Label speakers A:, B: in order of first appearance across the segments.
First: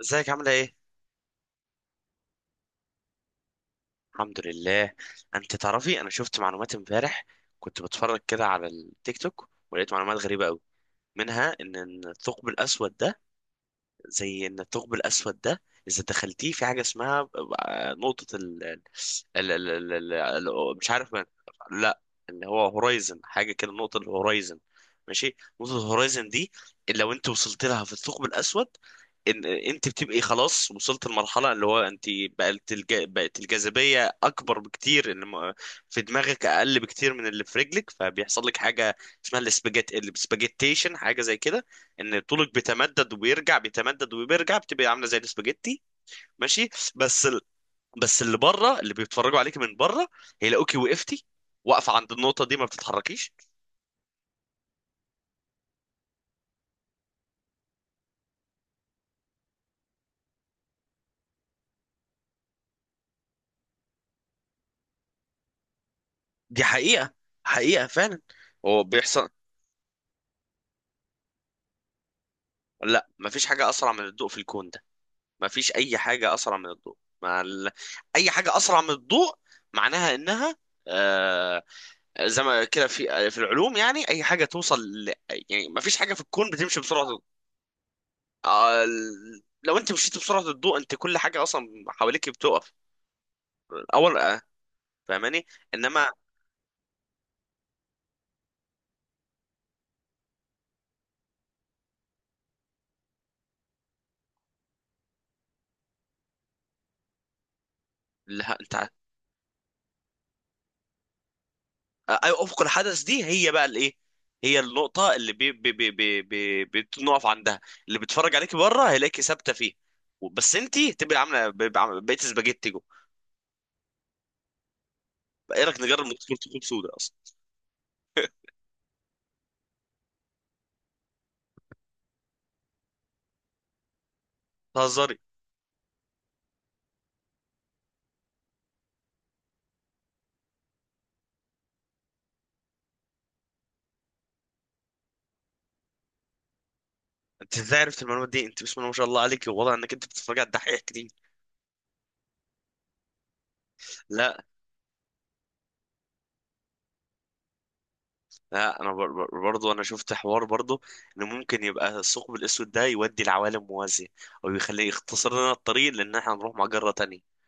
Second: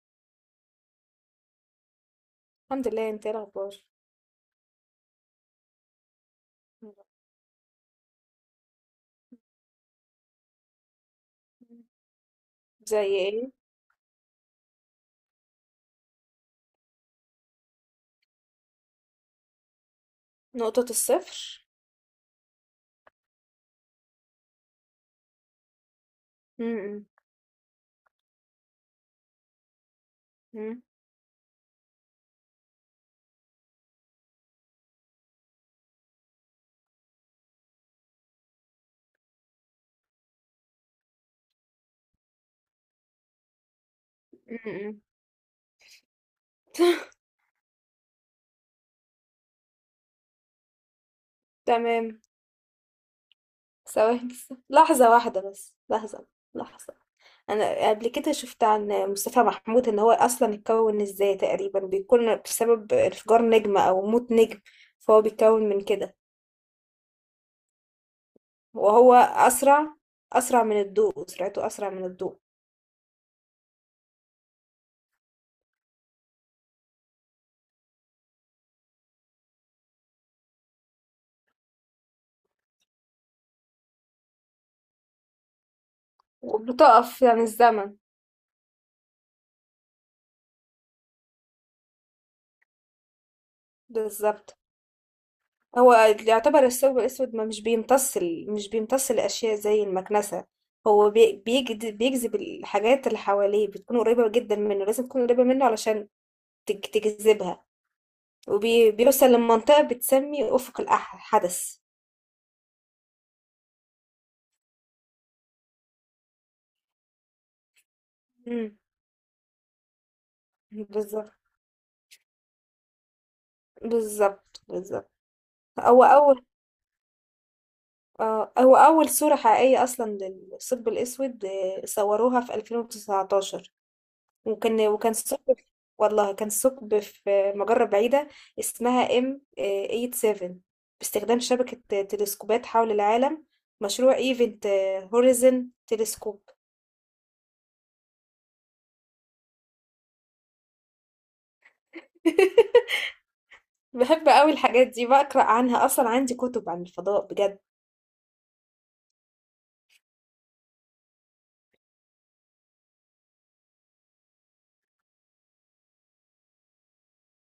A: ازيك عاملة ايه؟
B: الحمد لله. انت ايه الاخبار؟
A: الحمد لله. انت تعرفي، انا شفت معلومات امبارح، كنت بتفرج كده على التيك توك ولقيت معلومات غريبة قوي، منها ان الثقب الاسود
B: زي
A: ده...
B: ايه؟
A: زي ان الثقب الاسود ده اذا دخلتيه في حاجه اسمها نقطه مش
B: نقطة
A: عارف من.
B: الصفر.
A: لا، اللي هو هورايزن، حاجه كده، نقطه الهورايزن. ماشي، نقطه الهورايزن دي
B: م-
A: اللي
B: م-
A: لو انت وصلت لها في الثقب الاسود، ان انت بتبقي خلاص
B: م-
A: وصلت المرحله اللي هو انت بقت الجاذبيه اكبر بكتير، اللي في دماغك اقل بكتير من اللي في رجلك، فبيحصل لك حاجه اسمها السباجيتيشن، حاجه زي كده، ان طولك بيتمدد وبيرجع بيتمدد وبيرجع
B: م-
A: بتبقى
B: م.
A: عامله زي الاسباجيتي. ماشي. بس ال... بس اللي بره اللي بيتفرجوا عليك من بره هيلاقوكي وقفتي، واقفه عند
B: تمام.
A: النقطه دي ما بتتحركيش.
B: ثواني بس. لحظة واحدة بس لحظة. انا قبل كده شفت عن مصطفى محمود ان هو اصلا اتكون ازاي، تقريبا بيكون بسبب انفجار نجمة او موت نجم، فهو بيتكون من كده.
A: دي حقيقه، حقيقه فعلا، هو
B: وهو
A: بيحصل.
B: اسرع من الضوء، سرعته اسرع من الضوء.
A: لا، ما فيش حاجه اسرع من الضوء في الكون ده، ما فيش اي حاجه اسرع من الضوء اي حاجه اسرع من الضوء معناها انها آه... زي ما كده في العلوم، يعني اي حاجه توصل يعني ما فيش حاجه في الكون بتمشي بسرعه.
B: وبتقف يعني الزمن.
A: لو انت مشيت بسرعه الضوء، انت كل حاجه اصلا حواليك بتقف. اول
B: بالظبط.
A: فاهماني.
B: هو
A: انما
B: يعتبر الثوب الأسود ما مش بيمتص ال- مش بيمتص الأشياء زي المكنسة. هو بيجذب الحاجات اللي حواليه، بتكون قريبة جدا منه، لازم تكون قريبة منه علشان تجذبها.
A: لا،
B: وبيوصل لمنطقة بتسمي أفق الحدث.
A: آه، أيوة، افق الحدث دي هي بقى الايه، هي النقطه اللي بي بي بي بي بي بتنقف عندها، اللي بيتفرج عليك
B: مم.
A: بره هيلاقيكي ثابته فيه. بس انت تبقى
B: بالظبط
A: عامله، بقيت سباجيتي جوه.
B: بالظبط بالظبط.
A: ايه رايك
B: هو
A: نجرب ندخل
B: أول
A: ثقوب سوداء اصلا؟
B: هو أول صورة حقيقية أصلا للثقب الأسود، صوروها في 2019. وكان
A: بتهزري؟
B: ثقب، والله كان ثقب في مجرة بعيدة اسمها ام 87، باستخدام شبكة تلسكوبات حول العالم، مشروع ايفنت هوريزن تلسكوب.
A: انت ازاي عرفت المعلومات دي؟ انت بسم الله ما شاء الله عليك، والله انك انت بتتفرج على الدحيح كتير.
B: بحب
A: لا،
B: قوي الحاجات دي، بقرأ عنها أصلا، عندي كتب عن الفضاء بجد.
A: لا انا برضو انا شفت حوار برضو، ان ممكن يبقى الثقب الاسود ده يودي لعوالم موازيه، او يخليه يختصر لنا الطريق لان احنا نروح مجره تانية.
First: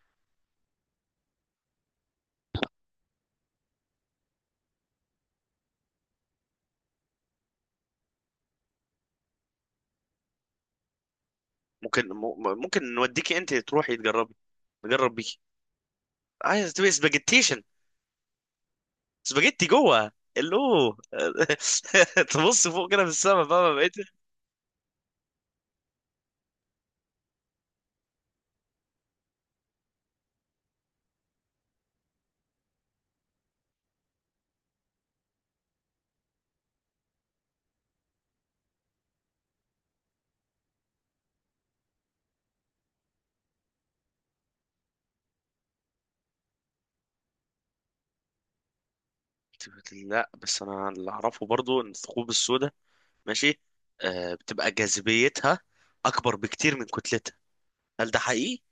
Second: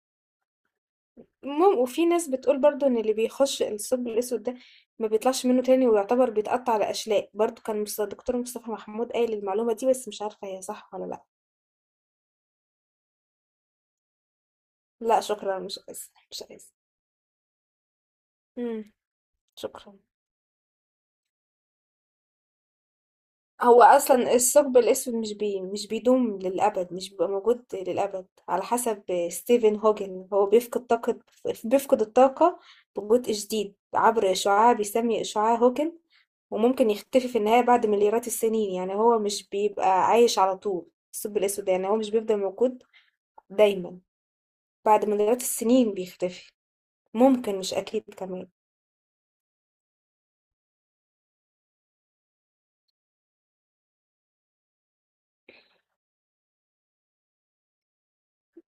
B: المهم، وفي ناس بتقول برضو إن اللي بيخش الثقب الأسود ده ما بيطلعش منه تاني، ويعتبر بيتقطع لأشلاء برضو. كان دكتور مصطفى محمود قايل المعلومة دي بس مش عارفة هي صح ولا لأ.
A: ممكن نوديكي انت تروحي تجربي، نجرب
B: لا
A: بيكي.
B: شكرا، مش عايزة مش عايزة.
A: عايز تبقي سباجيتيشن،
B: امم.
A: سباجيتي
B: شكرا.
A: جوه الو. تبص فوق كده في السما، فاهمه
B: هو
A: بقيت؟
B: اصلا الثقب الاسود مش بيدوم للابد، مش بيبقى موجود للابد، على حسب ستيفن هوكينج. هو بيفقد طاقه، بيفقد الطاقه ببطء شديد عبر اشعاع بيسمي اشعاع هوكينج. وممكن يختفي في النهايه بعد مليارات السنين، يعني هو مش بيبقى عايش على طول. الثقب الاسود يعني هو مش بيفضل موجود دايما. بعد مليارات السنين بيختفي. ممكن، مش اكيد كمان.
A: لا، بس انا اللي اعرفه برضو ان الثقوب السوداء... ماشي، بتبقى جاذبيتها اكبر بكتير من كتلتها، هل ده حقيقي؟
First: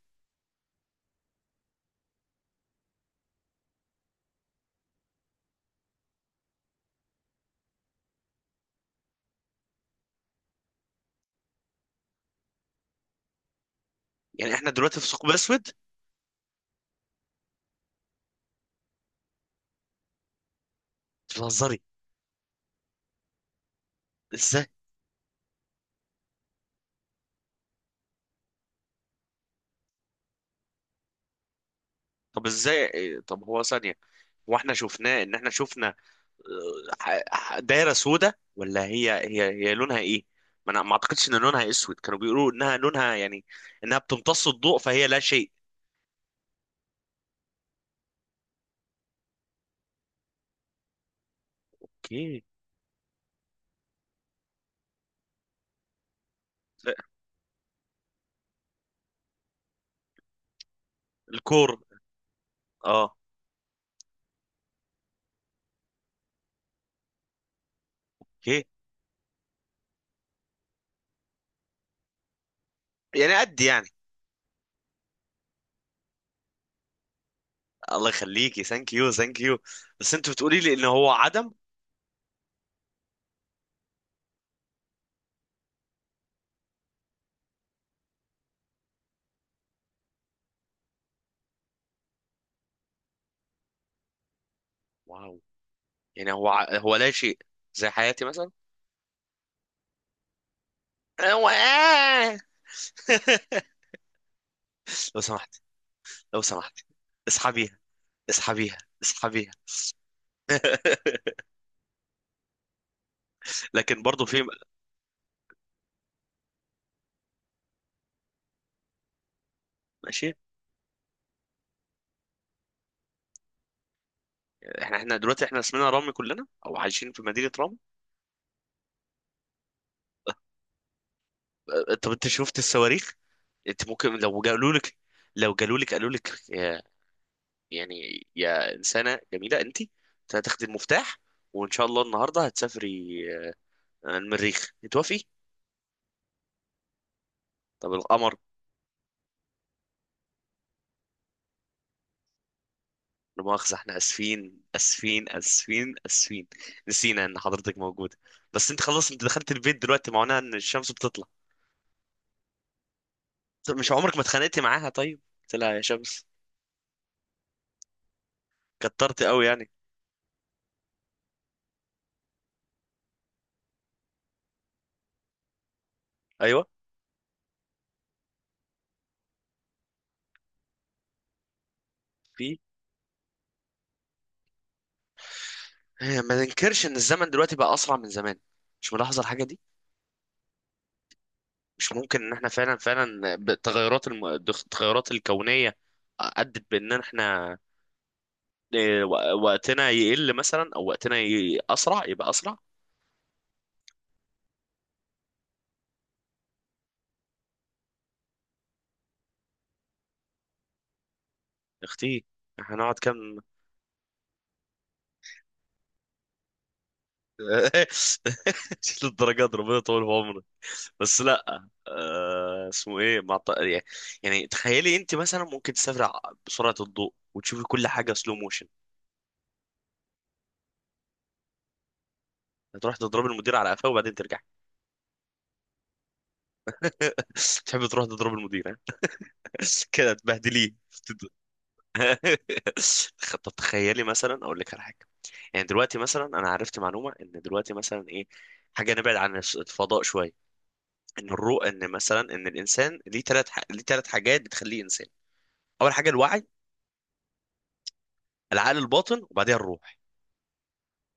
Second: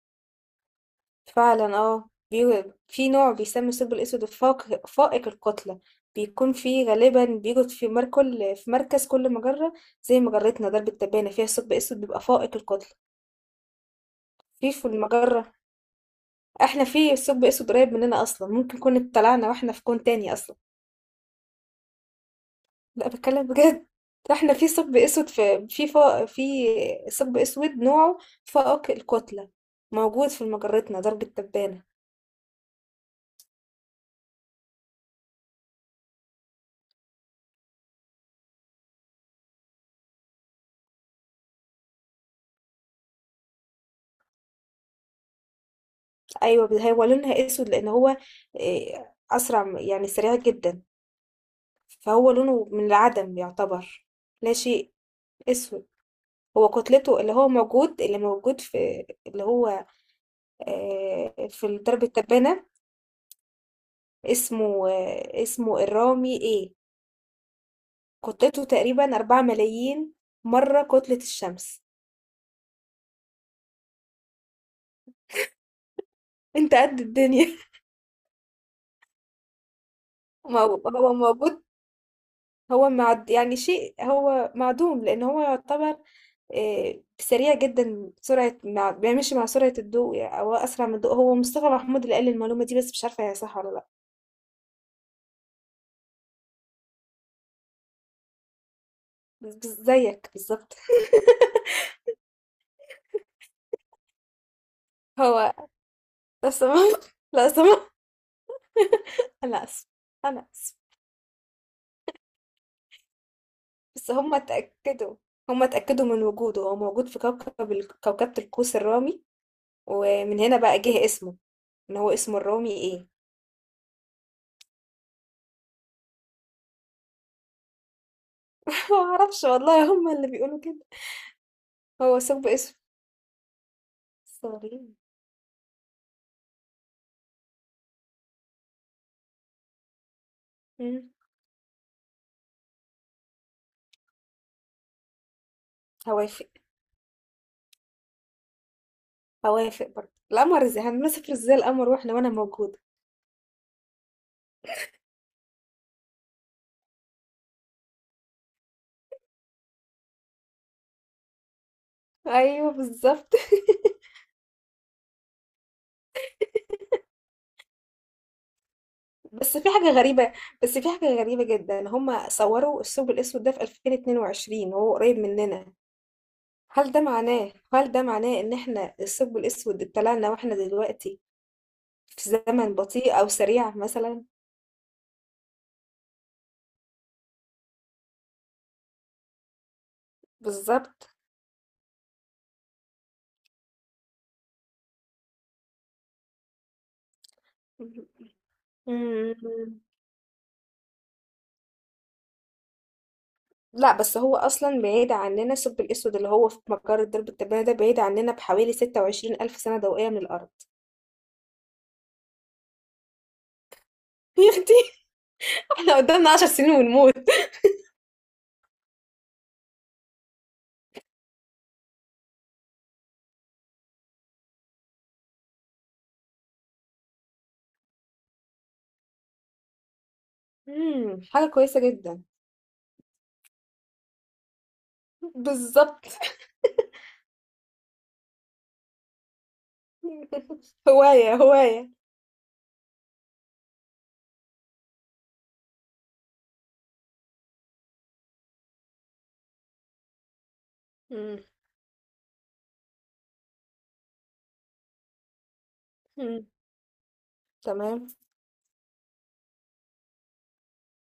B: فعلا، في نوع بيسمى الثقب الأسود فائق الكتلة. بيكون فيه غالبا، بيوجد في مركز كل مجرة. زي مجرتنا درب التبانة فيها ثقب أسود بيبقى فائق الكتلة.
A: يعني احنا
B: في
A: دلوقتي في ثقب
B: المجرة.
A: اسود؟
B: احنا في ثقب أسود قريب مننا أصلا، ممكن كنا اتطلعنا واحنا في كون تاني أصلا.
A: بتهزري؟
B: لا، بتكلم بجد. احنا
A: ازاي؟
B: في ثقب أسود، في ثقب أسود نوعه فائق الكتلة، موجود في مجرتنا درب التبانة.
A: طب ازاي إيه، طب هو ثانية، هو احنا شفناه ان احنا شفنا دايرة سودة، ولا هي هي لونها ايه؟ ما انا ما اعتقدش ان لونها اسود، كانوا بيقولوا انها لونها يعني انها بتمتص الضوء فهي لا شيء.
B: ايوه، بس هو لونها اسود لان هو يعني سريع جدا، فهو
A: اوكي.
B: لونه من العدم يعتبر. لا شيء، اسود. هو
A: ف-
B: كتلته، اللي موجود في اللي هو آه، في
A: الكور.
B: درب التبانة.
A: اه.
B: اسمه الرامي ايه.
A: اوكي.
B: كتلته تقريبا 4 ملايين مرة كتلة الشمس.
A: يعني قد يعني...
B: انت قد الدنيا.
A: الله يخليكي، ثانك يو، ثانك يو. بس انت بتقولي لي ان هو
B: هو
A: عدم.
B: موجود. هو معد يعني شيء، هو معدوم لأن هو يعتبر سريع جدا، سرعة مع بيمشي مع سرعة الضوء يعني أو أسرع من الضوء. هو مصطفى محمود اللي قال المعلومة دي بس مش عارفة هي صح ولا لأ.
A: واو. يعني هو لا شيء، زي حياتي مثلا.
B: بس زيك بالظبط.
A: هو- لو سمحت،
B: هو،
A: لو
B: لا
A: سمحت.
B: سمح، لا
A: اسحبي،
B: سمح.
A: اسحبيها، اسحبيها.
B: أنا آسف، أنا آسف.
A: لكن
B: بس
A: برضه
B: هما
A: في...
B: اتأكدوا هما اتأكدوا من وجوده. هو موجود في كوكبة القوس الرامي،
A: ماشي.
B: ومن هنا بقى جه اسمه. إن هو اسمه الرامي إيه.
A: احنا دلوقتي، احنا اسمنا رامي كلنا، او عايشين في مدينة رامي؟
B: معرفش والله، هما اللي بيقولوا كده.
A: اه، طب
B: هو
A: انت
B: سب
A: شفت
B: اسمه
A: الصواريخ؟ انت ممكن لو قالوا
B: سوري.
A: لك، لو قالوا لك يا، يعني يا انسانة جميلة، انت هتاخدي
B: مم.
A: المفتاح، وان شاء الله النهارده هتسافري. اه، المريخ، توافقي؟
B: هوافق.
A: طب القمر؟
B: هوافق برضه. القمر؟ ازاي هنمسك ازاي القمر واحنا وانا موجودة؟
A: لا مؤاخذة، احنا اسفين اسفين اسفين اسفين، نسينا ان حضرتك موجودة. بس انت خلاص، انت دخلت البيت دلوقتي، معناها ان الشمس بتطلع.
B: ايوه بالظبط.
A: طب مش عمرك ما اتخانقتي معاها؟ طيب قلت لها يا شمس كترت قوي
B: بس في
A: يعني؟
B: حاجة غريبة بس في حاجة غريبة جدا. هما صوروا الثقب الاسود ده في 2022 وهو قريب مننا.
A: ايوه.
B: هل ده معناه ان احنا الثقب الاسود اتطلعنا واحنا دلوقتي في
A: في
B: زمن بطيء او سريع مثلا؟
A: ما ننكرش ان الزمن دلوقتي بقى اسرع من زمان، مش ملاحظه الحاجه دي؟
B: بالظبط.
A: مش ممكن ان احنا فعلا فعلا التغيرات الكونيه ادت بان احنا
B: مم.
A: وقتنا يقل مثلا، او اسرع، يبقى اسرع.
B: لا، بس هو اصلا بعيد عننا، الثقب الاسود اللي هو في مجرة درب التبانة ده بعيد عننا بحوالي 26 الف سنة ضوئية من الارض.
A: يا اختي، احنا هنقعد كام؟
B: يا اختي، احنا قدامنا 10 سنين ونموت.
A: للدرجات دي، ربنا يطول في عمرك. بس لا اسمه ايه يعني، يعني تخيلي انت مثلا ممكن بسرعه الضوء وتشوفي كل حاجه سلو موشن.
B: حاجة كويسة جدا.
A: هتروح تضرب المدير على قفاه وبعدين ترجع.
B: بالظبط.
A: تحب تروح تضرب المدير ها؟ كده تبهدليه. تد-
B: هواية هواية.
A: طب تخيلي مثلا اقول لك على حاجه، يعني دلوقتي مثلا انا عرفت معلومه ان دلوقتي مثلا ايه، حاجه نبعد عن الفضاء شويه، ان
B: مم.
A: الروح، ان مثلا ان الانسان ليه ليه ثلاث حاجات بتخليه انسان. اول حاجه الوعي،
B: مم. تمام.
A: العقل الباطن، وبعدها الروح.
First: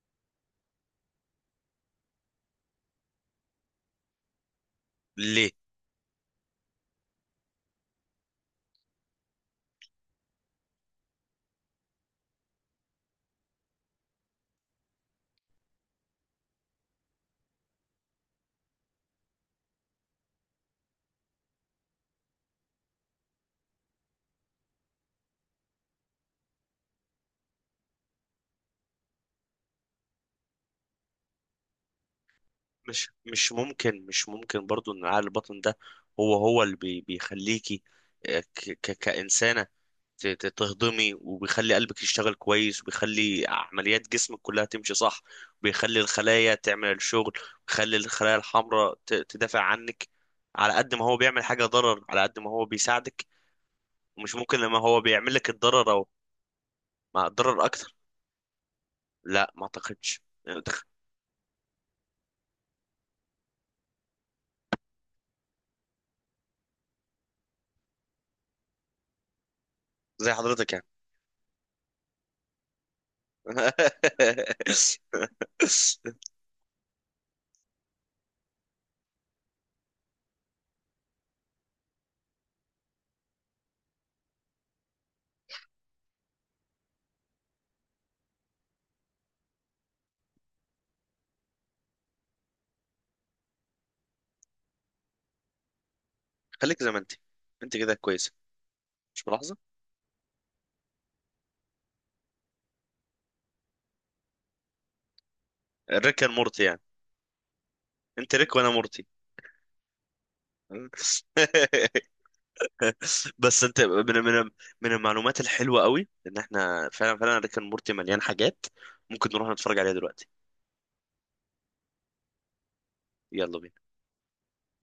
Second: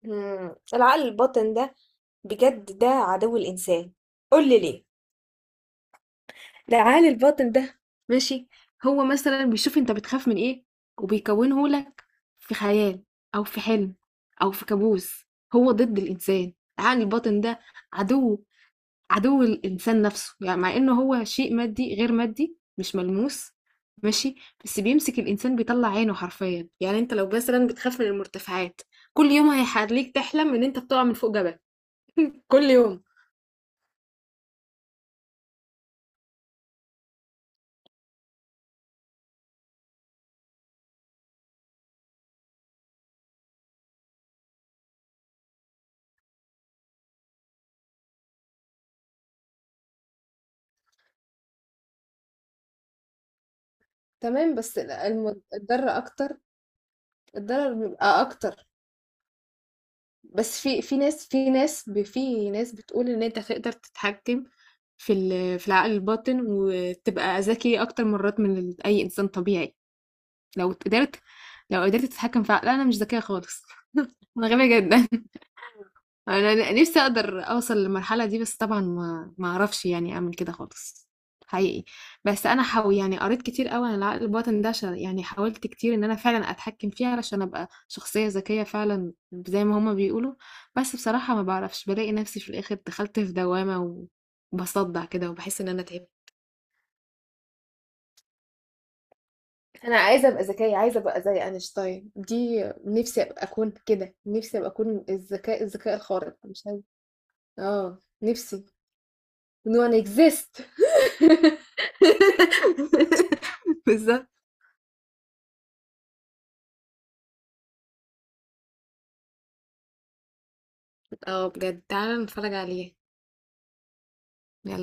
B: مم. العقل الباطن ده، بجد ده عدو الإنسان. قول لي ليه.
A: ليه؟
B: العقل الباطن ده، ماشي، هو مثلا بيشوف انت بتخاف من ايه وبيكونه لك في خيال او في حلم او في كابوس. هو ضد الانسان، العقل الباطن ده، عدو عدو الإنسان نفسه، يعني مع إنه هو شيء مادي غير مادي مش ملموس. ماشي، بس بيمسك الإنسان، بيطلّع عينه حرفيًا. يعني أنت لو مثلًا بتخاف من المرتفعات، كل يوم هيخلّيك تحلم إن أنت بتقع من فوق جبل، كل يوم.
A: مش ممكن برضو ان عقل الباطن ده هو اللي بيخليكي آه، ك ك كإنسانة تهضمي، وبيخلي قلبك يشتغل كويس، وبيخلي عمليات جسمك كلها تمشي صح، وبيخلي الخلايا تعمل الشغل، وبيخلي الخلايا الحمراء تدافع عنك. على قد ما هو بيعمل حاجة ضرر على قد ما هو بيساعدك، ومش
B: تمام،
A: ممكن
B: بس
A: لما
B: ال
A: هو بيعمل
B: الم
A: لك الضرر
B: الضرر
A: او
B: أكتر،
A: مع الضرر
B: الضرر
A: اكتر.
B: بيبقى أكتر.
A: لا ما اعتقدش، يعني
B: بس في في ناس في ناس ب في ناس بتقول إن أنت تقدر تتحكم في العقل الباطن وتبقى ذكي أكتر مرات من أي إنسان طبيعي.
A: زي
B: لو
A: حضرتك يعني.
B: قدرت، لو قدرت تتحكم في لا انا مش ذكية خالص. انا غبية جدا. انا نفسي اقدر اوصل للمرحلة دي بس طبعا ما اعرفش يعني اعمل كده خالص، حقيقي. بس انا حاول يعني، قريت كتير قوي عن العقل الباطن ده، عشان يعني حاولت كتير ان انا فعلا اتحكم فيه علشان ابقى شخصية ذكية فعلا زي ما هما بيقولوا. بس بصراحة ما بعرفش، بلاقي نفسي في الاخر دخلت في دوامة وبصدع كده وبحس ان انا تعبت.
A: خليك زي ما انت، انت كده كويسه، مش ملاحظه؟
B: انا عايزه ابقى ذكيه، عايزه ابقى زي اينشتاين، دي نفسي ابقى اكون كده، نفسي ابقى اكون الذكاء
A: ريك اند
B: الخارق،
A: مورتي
B: مش
A: يعني،
B: عايزه. اه
A: انت ريك
B: نفسي.
A: وانا مورتي.
B: نو ان اكزيست.
A: بس انت
B: بالظبط.
A: من المعلومات الحلوه قوي، ان احنا فعلا فعلا ريك اند مورتي، مليان حاجات ممكن نروح نتفرج عليها دلوقتي.
B: اه بجد، تعالى نتفرج عليه.
A: يلا بينا.